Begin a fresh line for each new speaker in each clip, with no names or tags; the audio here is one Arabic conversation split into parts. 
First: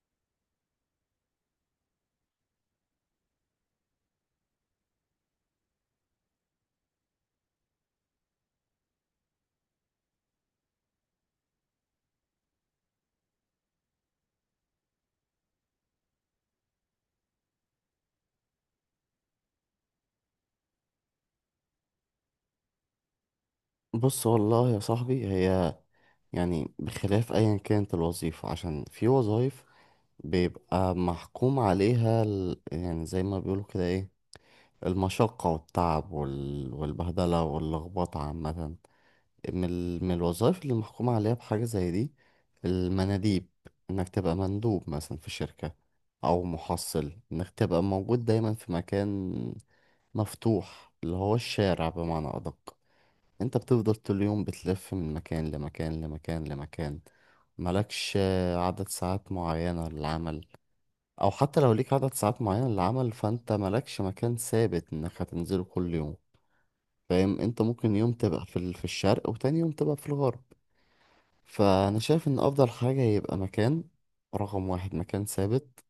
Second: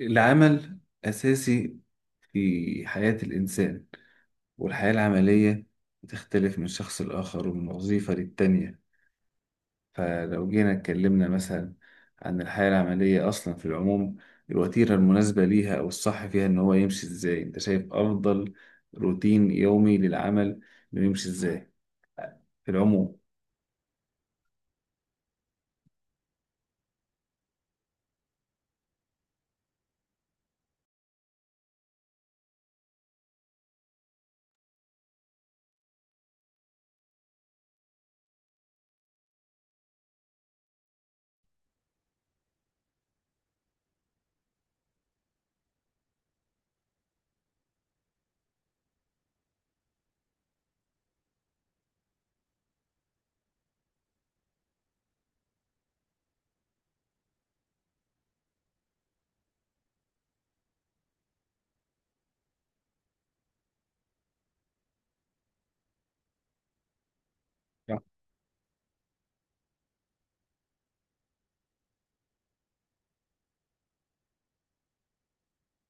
العمل أساسي في حياة الإنسان، والحياة العملية بتختلف من شخص لآخر ومن وظيفة للتانية. فلو جينا اتكلمنا مثلا عن الحياة العملية أصلا في العموم، الوتيرة المناسبة ليها أو الصح فيها إن هو يمشي إزاي؟ أنت شايف أفضل روتين يومي للعمل إنه يمشي إزاي في العموم؟
بص والله يا صاحبي، هي يعني بخلاف ايا كانت الوظيفة. عشان في وظائف بيبقى محكوم عليها يعني زي ما بيقولوا كده ايه المشقة والتعب والبهدلة واللخبطة عامة. من الوظائف اللي محكوم عليها بحاجة زي دي، المناديب. انك تبقى مندوب مثلا في شركة، او محصل انك تبقى موجود دايما في مكان مفتوح اللي هو الشارع بمعنى ادق. انت بتفضل طول اليوم بتلف من مكان لمكان لمكان لمكان، مالكش عدد ساعات معينة للعمل. او حتى لو ليك عدد ساعات معينة للعمل فانت مالكش مكان ثابت انك هتنزله كل يوم. فاهم؟ انت ممكن
صح.
يوم تبقى في الشرق، وتاني يوم تبقى في الغرب. فانا شايف ان افضل حاجة يبقى مكان. رقم واحد، مكان ثابت،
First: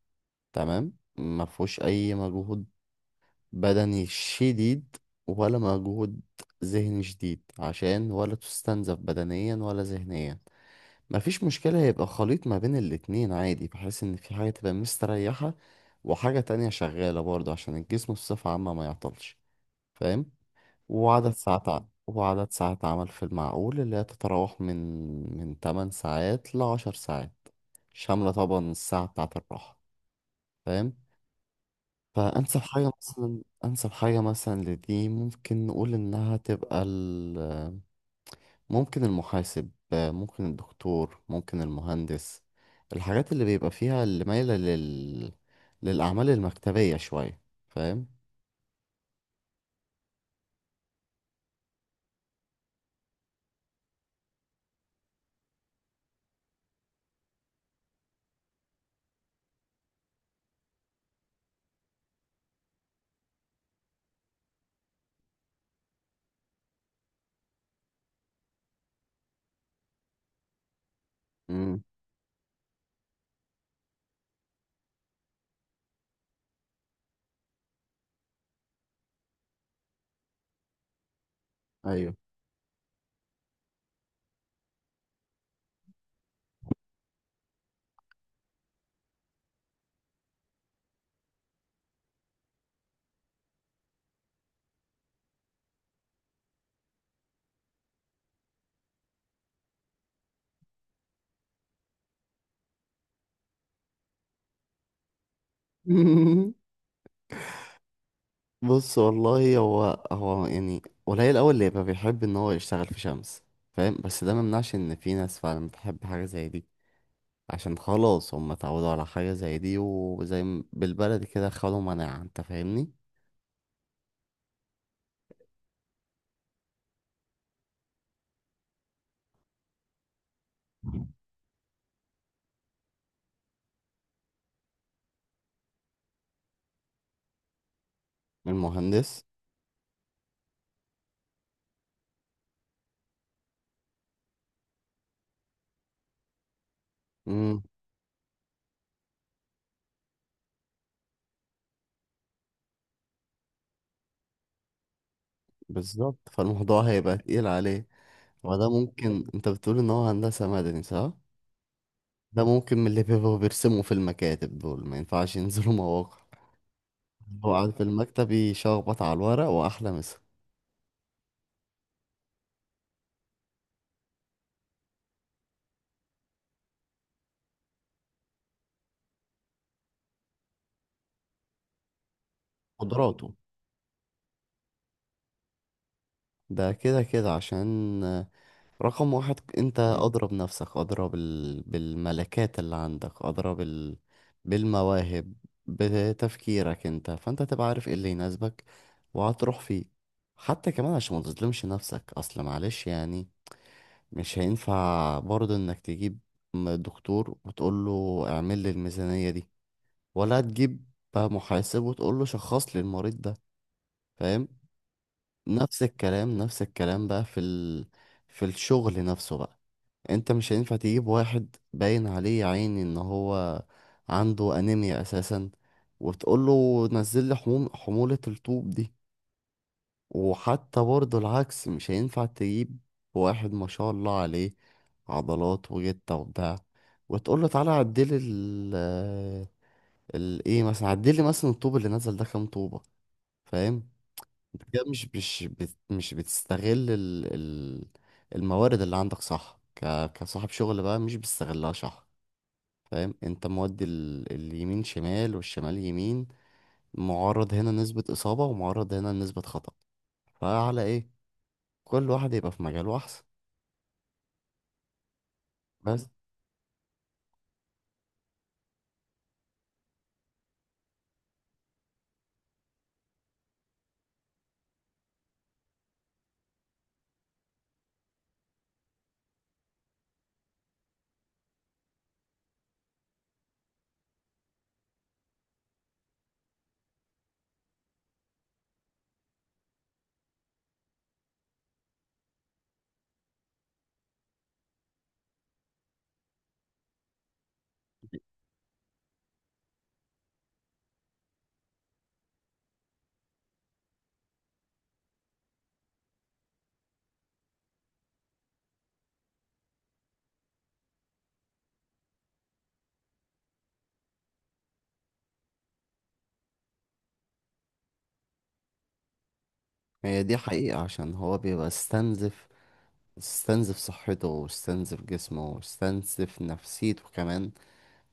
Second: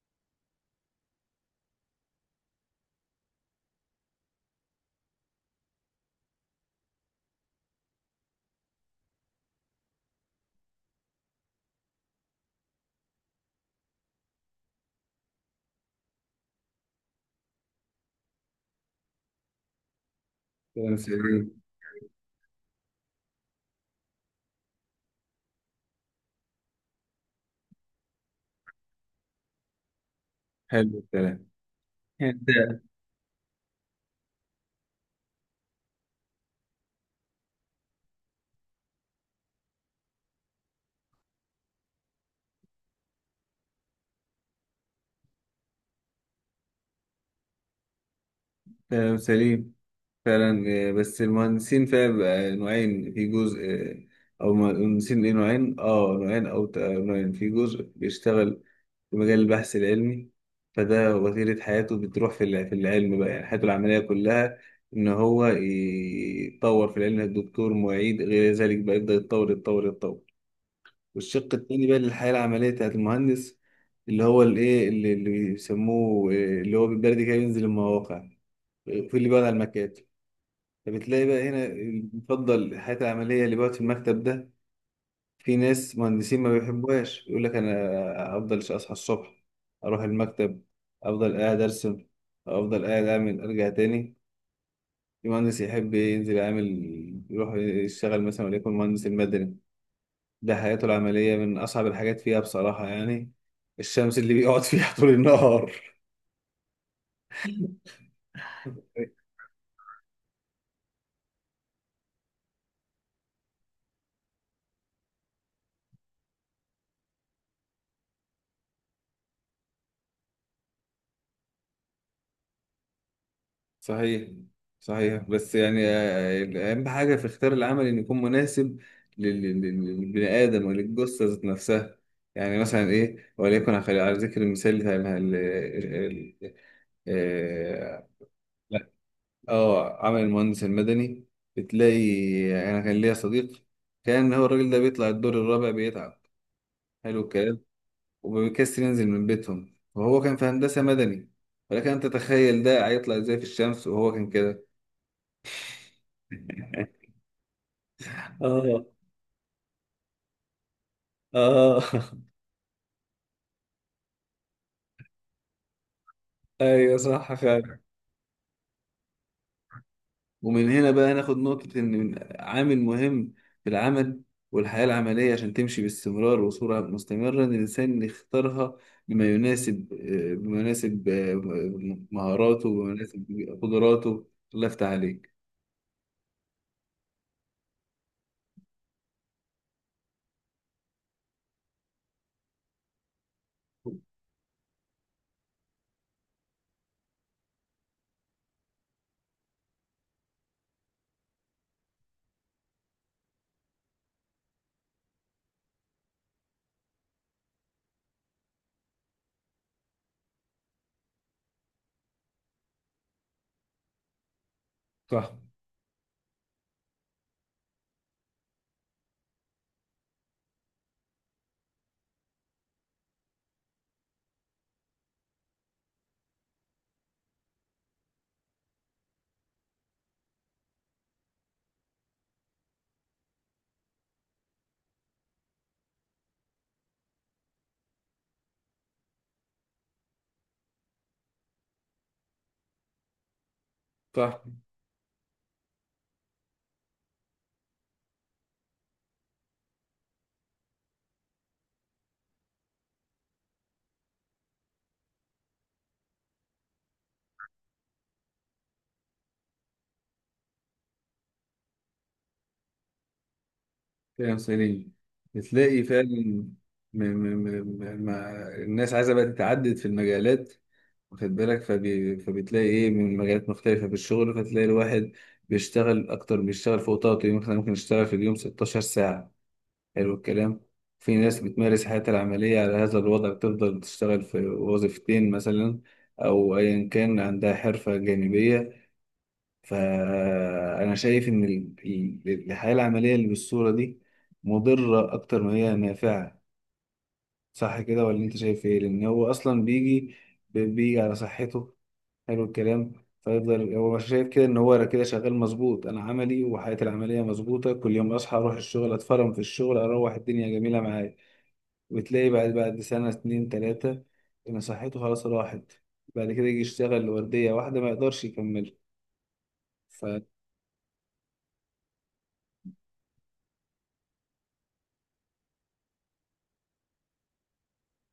تمام، ما فيهوش اي مجهود بدني شديد ولا مجهود ذهني شديد، عشان ولا تستنزف بدنيا ولا ذهنيا. مفيش مشكلة يبقى خليط ما بين الاتنين عادي، بحيث ان في حاجة تبقى مستريحة وحاجة تانية شغالة برضه، عشان الجسم بصفة عامة ما يعطلش. فاهم؟
كلام سليم.
وعدد ساعات عمل في المعقول، اللي هي تتراوح من 8 ساعات ل 10 ساعات، شاملة طبعا الساعة بتاعة الراحة.
حلو
فاهم؟
الكلام.
فأنسب
ده
حاجة مثلا، أنسب حاجة مثلا لدي، ممكن نقول إنها تبقى ممكن المحاسب، ممكن الدكتور، ممكن المهندس. الحاجات اللي بيبقى فيها، اللي مايلة للأعمال المكتبية شوية. فاهم؟
كلام سليم فعلا. بس المهندسين فيها بيبقى نوعين. في جزء او مهندسين ليه نوعين نوعين او ت- آه، نوعين في جزء بيشتغل في مجال البحث العلمي، فده وتيرة حياته بتروح في في العلم بقى. يعني حياته العملية كلها إن هو يتطور في العلم، الدكتور معيد، غير ذلك بقى يبدأ يتطور يتطور. والشق
امم
التاني بقى للحياة العملية بتاعت المهندس اللي هو الإيه، اللي بيسموه اللي هو بالبلدي كده ينزل المواقع. آه، في اللي بيقعد على المكاتب. فبتلاقي بقى هنا
أيوه.
بيفضل الحياة العملية اللي بقعد في المكتب ده. في ناس مهندسين ما بيحبوهاش، يقول لك أنا أفضل أصحى الصبح أروح المكتب، أفضل قاعد أرسم، أفضل قاعد أعمل، أرجع تاني. في مهندس يحب ينزل يعمل، يروح يشتغل مثلا وليكن مهندس المدني. ده حياته العملية من أصعب الحاجات فيها بصراحة يعني، الشمس اللي بيقعد فيها طول النهار.
بص والله هو يعني قليل أوي اللي يبقى بيحب إن هو يشتغل في شمس. فاهم؟ بس ده ممنعش إن في ناس فعلا بتحب حاجة زي دي، عشان خلاص هم اتعودوا على حاجة زي دي، بالبلدي كده خدوا مناعة. انت فاهمني؟
صحيح، صحيح. بس يعني أهم حاجة في اختيار العمل إنه يكون مناسب لل- لل- للبني آدم وللجثة ذات نفسها. يعني مثلا إيه، وليكن على على ذكر المثال بتاع آه
من
لا،
المهندس.
آه، عمل المهندس المدني، بتلاقي أنا كان ليا صديق، كان هو الراجل ده بيطلع الدور الرابع بيتعب. حلو الكلام.
امم
وبيكسر، ينزل من بيتهم، وهو كان في هندسة مدني. ولكن أنت تتخيل ده هيطلع إزاي في الشمس وهو كان كده؟
بالظبط، فالموضوع هيبقى تقيل عليه. وده
اه.
ممكن، انت بتقول ان هو هندسة مدني صح؟
اه.
ده ممكن من اللي بيبقوا بيرسموا في المكاتب دول، ما ينفعش ينزلوا مواقع.
ايوه، صح
هو قاعد
فعلا.
في المكتب يشخبط على الورق وأحلى مسا.
ومن هنا بقى ناخد نقطة إن عامل مهم في العمل والحياة العملية عشان تمشي باستمرار وصورة مستمرة، إن الإنسان يختارها بما يناسب بما يناسب مهاراته، وبما يناسب
قدراته.
قدراته. الله يفتح عليك.
ده كده كده، عشان رقم واحد انت. اضرب نفسك، اضرب بالملكات اللي عندك، اضرب بالمواهب، بتفكيرك انت، فانت تبقى عارف ايه اللي يناسبك وهتروح فيه. حتى كمان عشان ما تظلمش نفسك، اصل معلش يعني مش هينفع برضه انك تجيب دكتور وتقول له اعمل لي الميزانية دي، ولا تجيب بقى محاسب وتقول له شخص لي المريض ده. فاهم؟
صح.
نفس الكلام، نفس الكلام بقى في الشغل نفسه بقى. انت مش هينفع تجيب واحد باين عليه يا عيني ان هو عنده انيميا اساسا، وتقوله نزل لي حمولة الطوب دي. وحتى برضه العكس، مش هينفع تجيب واحد ما شاء الله عليه عضلات وجتة وبتاع، وتقوله تعالى عدلي ال ال ايه مثلا، عدلي مثلا الطوب اللي نزل ده كام طوبة. فاهم؟
صح.
انت كده مش بتستغل ال الموارد اللي عندك صح، كصاحب شغل بقى مش بتستغلها صح. فاهم؟ انت مودي اليمين شمال والشمال يمين، معرض هنا نسبة إصابة ومعرض هنا نسبة خطأ. فعلى ايه؟ كل واحد يبقى في مجاله أحسن.
كلام سليم. بتلاقي
بس
فعلا م- م- الناس عايزة بقى تتعدد في المجالات، واخد بالك؟ فبتلاقي ايه من مجالات مختلفة في الشغل، فتلاقي الواحد بيشتغل اكتر، بيشتغل فوق طاقته. مثلا ممكن يشتغل في اليوم 16 ساعة. حلو الكلام. في ناس بتمارس حياتها العملية على هذا الوضع، بتفضل تشتغل في وظيفتين مثلا، او ايا كان عندها حرفة جانبية. فانا شايف ان الحياة العملية اللي بالصورة دي مضرة اكتر ما هي نافعة. صح كده، ولا انت شايف ايه؟ لان هو اصلا بيجي، على صحته. حلو الكلام. فيفضل هو شايف كده ان هو كده شغال مظبوط، انا عملي وحياتي العمليه مظبوطه، كل يوم اصحى اروح الشغل، اتفرم في الشغل، اروح الدنيا جميله معايا. وتلاقي بعد سنه اتنين تلاته ان صحته خلاص راحت. بعد كده يجي يشتغل لورديه واحده ما يقدرش يكمل.
هي دي حقيقة، عشان هو بيبقى استنزف صحته، واستنزف جسمه، واستنزف نفسيته كمان،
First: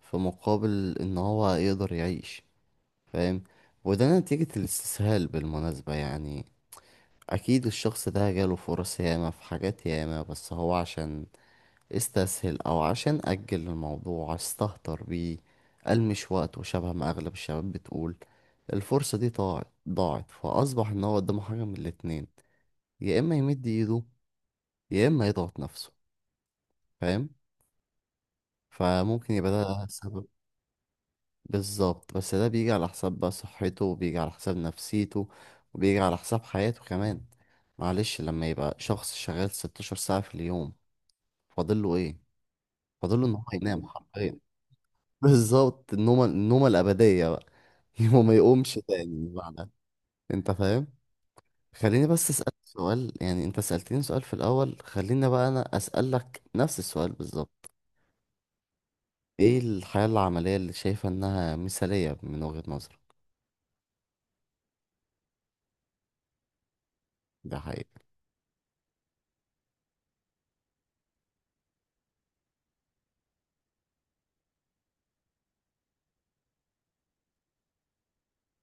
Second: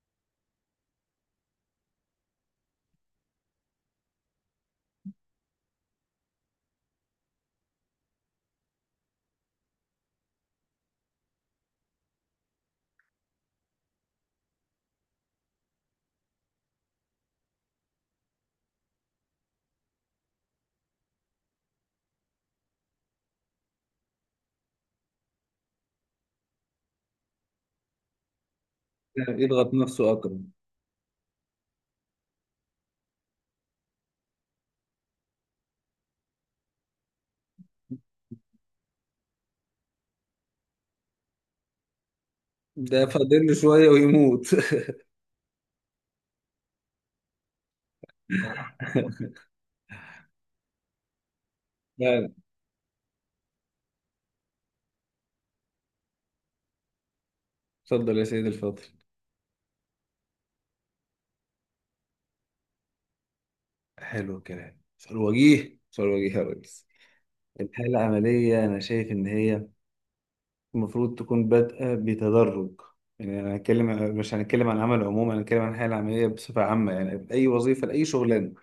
في مقابل ان هو يقدر يعيش. فاهم؟ وده نتيجة الاستسهال بالمناسبة يعني. اكيد الشخص ده جاله فرص ياما، في حاجات ياما، بس هو عشان استسهل او عشان اجل الموضوع استهتر بيه. المش وقت، وشبه ما اغلب الشباب بتقول الفرصة دي ضاعت ضاعت، فاصبح ان هو قدامه حاجة من الاتنين: يا اما يمد ايده، يا اما يضغط نفسه. فاهم؟ فممكن يبقى
فيضغط
ده
نفسه
سبب.
أكتر.
بالظبط، بس ده بيجي على حساب بقى صحته، وبيجي على حساب نفسيته، وبيجي على حساب حياته كمان. معلش، لما يبقى شخص شغال 16 ساعة في اليوم، فاضله ايه؟
ده
فاضله ان
فاضل
هو
له
ينام
شوية
حرفيا.
ويموت.
بالظبط، النومة، النومة الأبدية بقى. هو ما يقومش تاني بعدها. انت فاهم؟ خليني بس
فعلا.
أسألك سؤال، يعني انت سألتني سؤال في الأول، خليني بقى أنا أسألك نفس السؤال بالظبط:
اتفضل يا سيدي الفاضل.
ايه الحياة العملية اللي شايفة انها مثالية من وجهة نظرك؟
حلو الكلام، سؤال وجيه، سؤال وجيه يا ريس.
ده
الحاله
حقيقي.
العمليه انا شايف ان هي المفروض تكون بادئة بتدرج. يعني أنا هنتكلم، مش هنتكلم عن العمل عموما، أنا هنتكلم عن الحياة العملية بصفة عامة، يعني أي وظيفة لأي شغلانة.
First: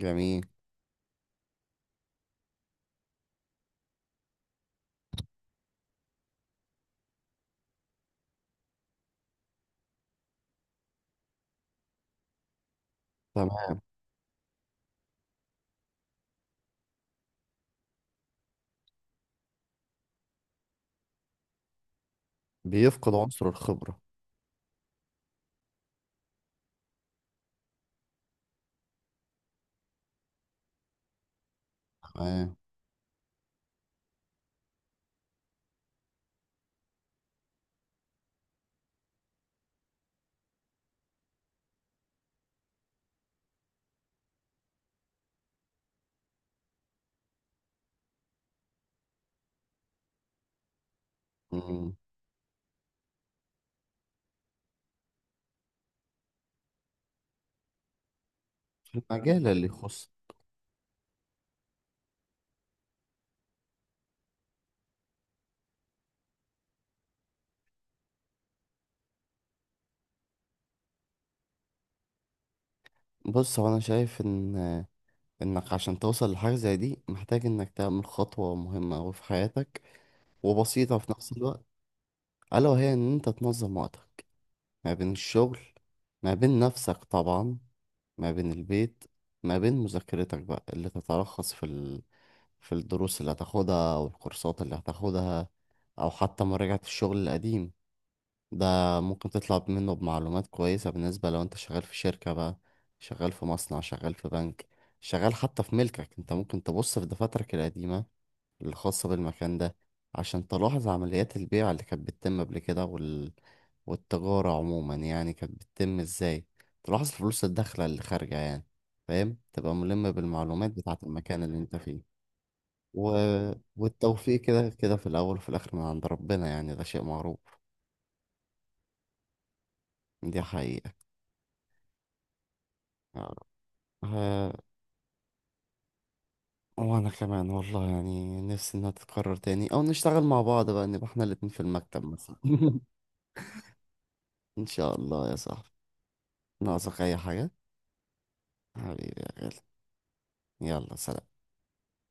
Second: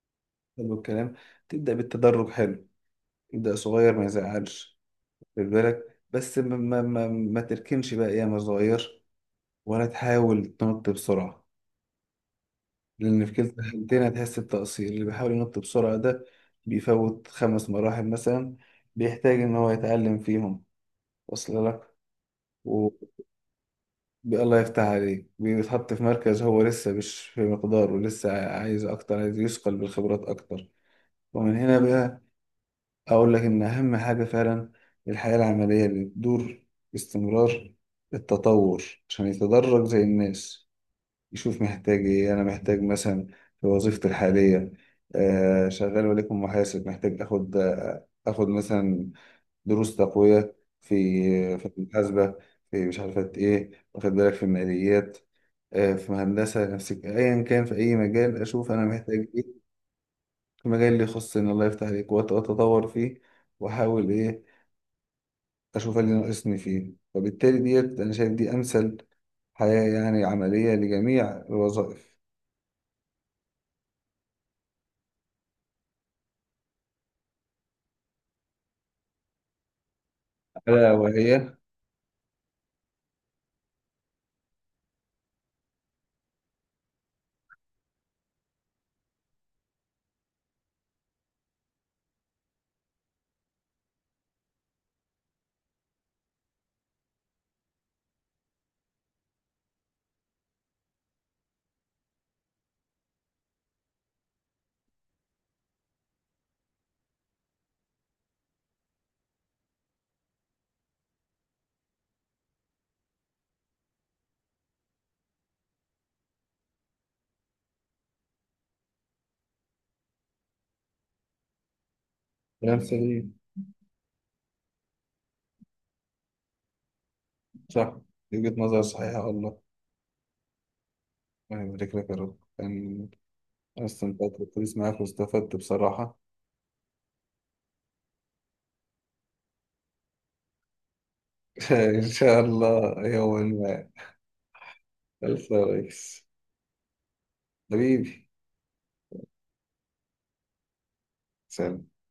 جميل.
حلو الكلام. تبدأ بالتدرج، حلو، تبدأ صغير، ما يزعلش. خد بالك بس ما تركنش بقى أيام صغير، ولا تحاول تنط بسرعة، لأن في كلتا
تمام.
الحالتين هتحس بتقصير. اللي بيحاول ينط بسرعة ده بيفوت خمس مراحل مثلا، بيحتاج إن هو يتعلم فيهم. وصل لك؟
بيفقد عنصر الخبرة.
الله يفتح عليك. بيتحط في مركز هو لسه مش في مقداره، لسه عايز أكتر، عايز يثقل بالخبرات أكتر. ومن هنا بقى
تمام
أقول لك إن أهم حاجة فعلا الحياة العملية اللي بتدور باستمرار التطور، عشان يتدرج زي الناس، يشوف محتاج إيه. أنا محتاج مثلا في وظيفتي الحالية، آه شغال وليكن محاسب، محتاج آخد آخد مثلا دروس تقوية في
مم.
المحاسبة، في مش عارفة إيه، واخد بالك، في الماليات، في هندسة، نفس أيا كان، في أي مجال أشوف أنا محتاج
المجال
إيه
اللي يخص.
في المجال اللي يخصني، الله يفتح عليك، وأتطور فيه، وأحاول إيه، أشوف اللي ناقصني فيه. فبالتالي ديت أنا شايف دي أمثل حياة يعني عملية لجميع الوظائف.
بص، هو انا شايف ان انك عشان توصل لحاجة زي دي محتاج انك تعمل خطوة مهمة أوي في حياتك،
ألا
وبسيطة في نفس
وهي
الوقت. ألا وهي إن أنت تنظم وقتك ما بين الشغل، ما بين نفسك طبعا، ما بين البيت، ما بين مذاكرتك بقى، اللي تتلخص في الدروس اللي هتاخدها، أو الكورسات اللي هتاخدها، أو حتى مراجعة الشغل القديم ده. ممكن تطلع منه بمعلومات كويسة، بالنسبة لو أنت شغال في شركة بقى، شغال في مصنع، شغال في بنك، شغال حتى في ملكك أنت. ممكن تبص في دفاترك القديمة الخاصة بالمكان ده، عشان تلاحظ عمليات البيع اللي كانت بتتم قبل كده، والتجارة عموما يعني كانت بتتم ازاي. تلاحظ الفلوس الداخلة اللي خارجة يعني. فاهم؟ تبقى ملم بالمعلومات بتاعة المكان اللي انت فيه.
كلام
و...
سليم.
والتوفيق كده كده في الأول وفي الآخر من عند ربنا، يعني ده شيء معروف.
صح. دي وجهة نظر صحيحة والله.
دي حقيقة.
يعني بارك لك يا رب كان، أنا استمتعت
آه،
بالحديث معاك واستفدت بصراحة.
وأنا كمان والله، يعني نفسي إنها تتكرر تاني، أو نشتغل مع بعض بقى، نبقى إحنا الاتنين في
إن
المكتب مثلا.
شاء الله يوما ما.
إن شاء الله يا
ألف
صاحبي.
ريس.
ناقصك أي حاجة؟
حبيبي.
حبيبي يا غالي، يلا سلام.
سلام.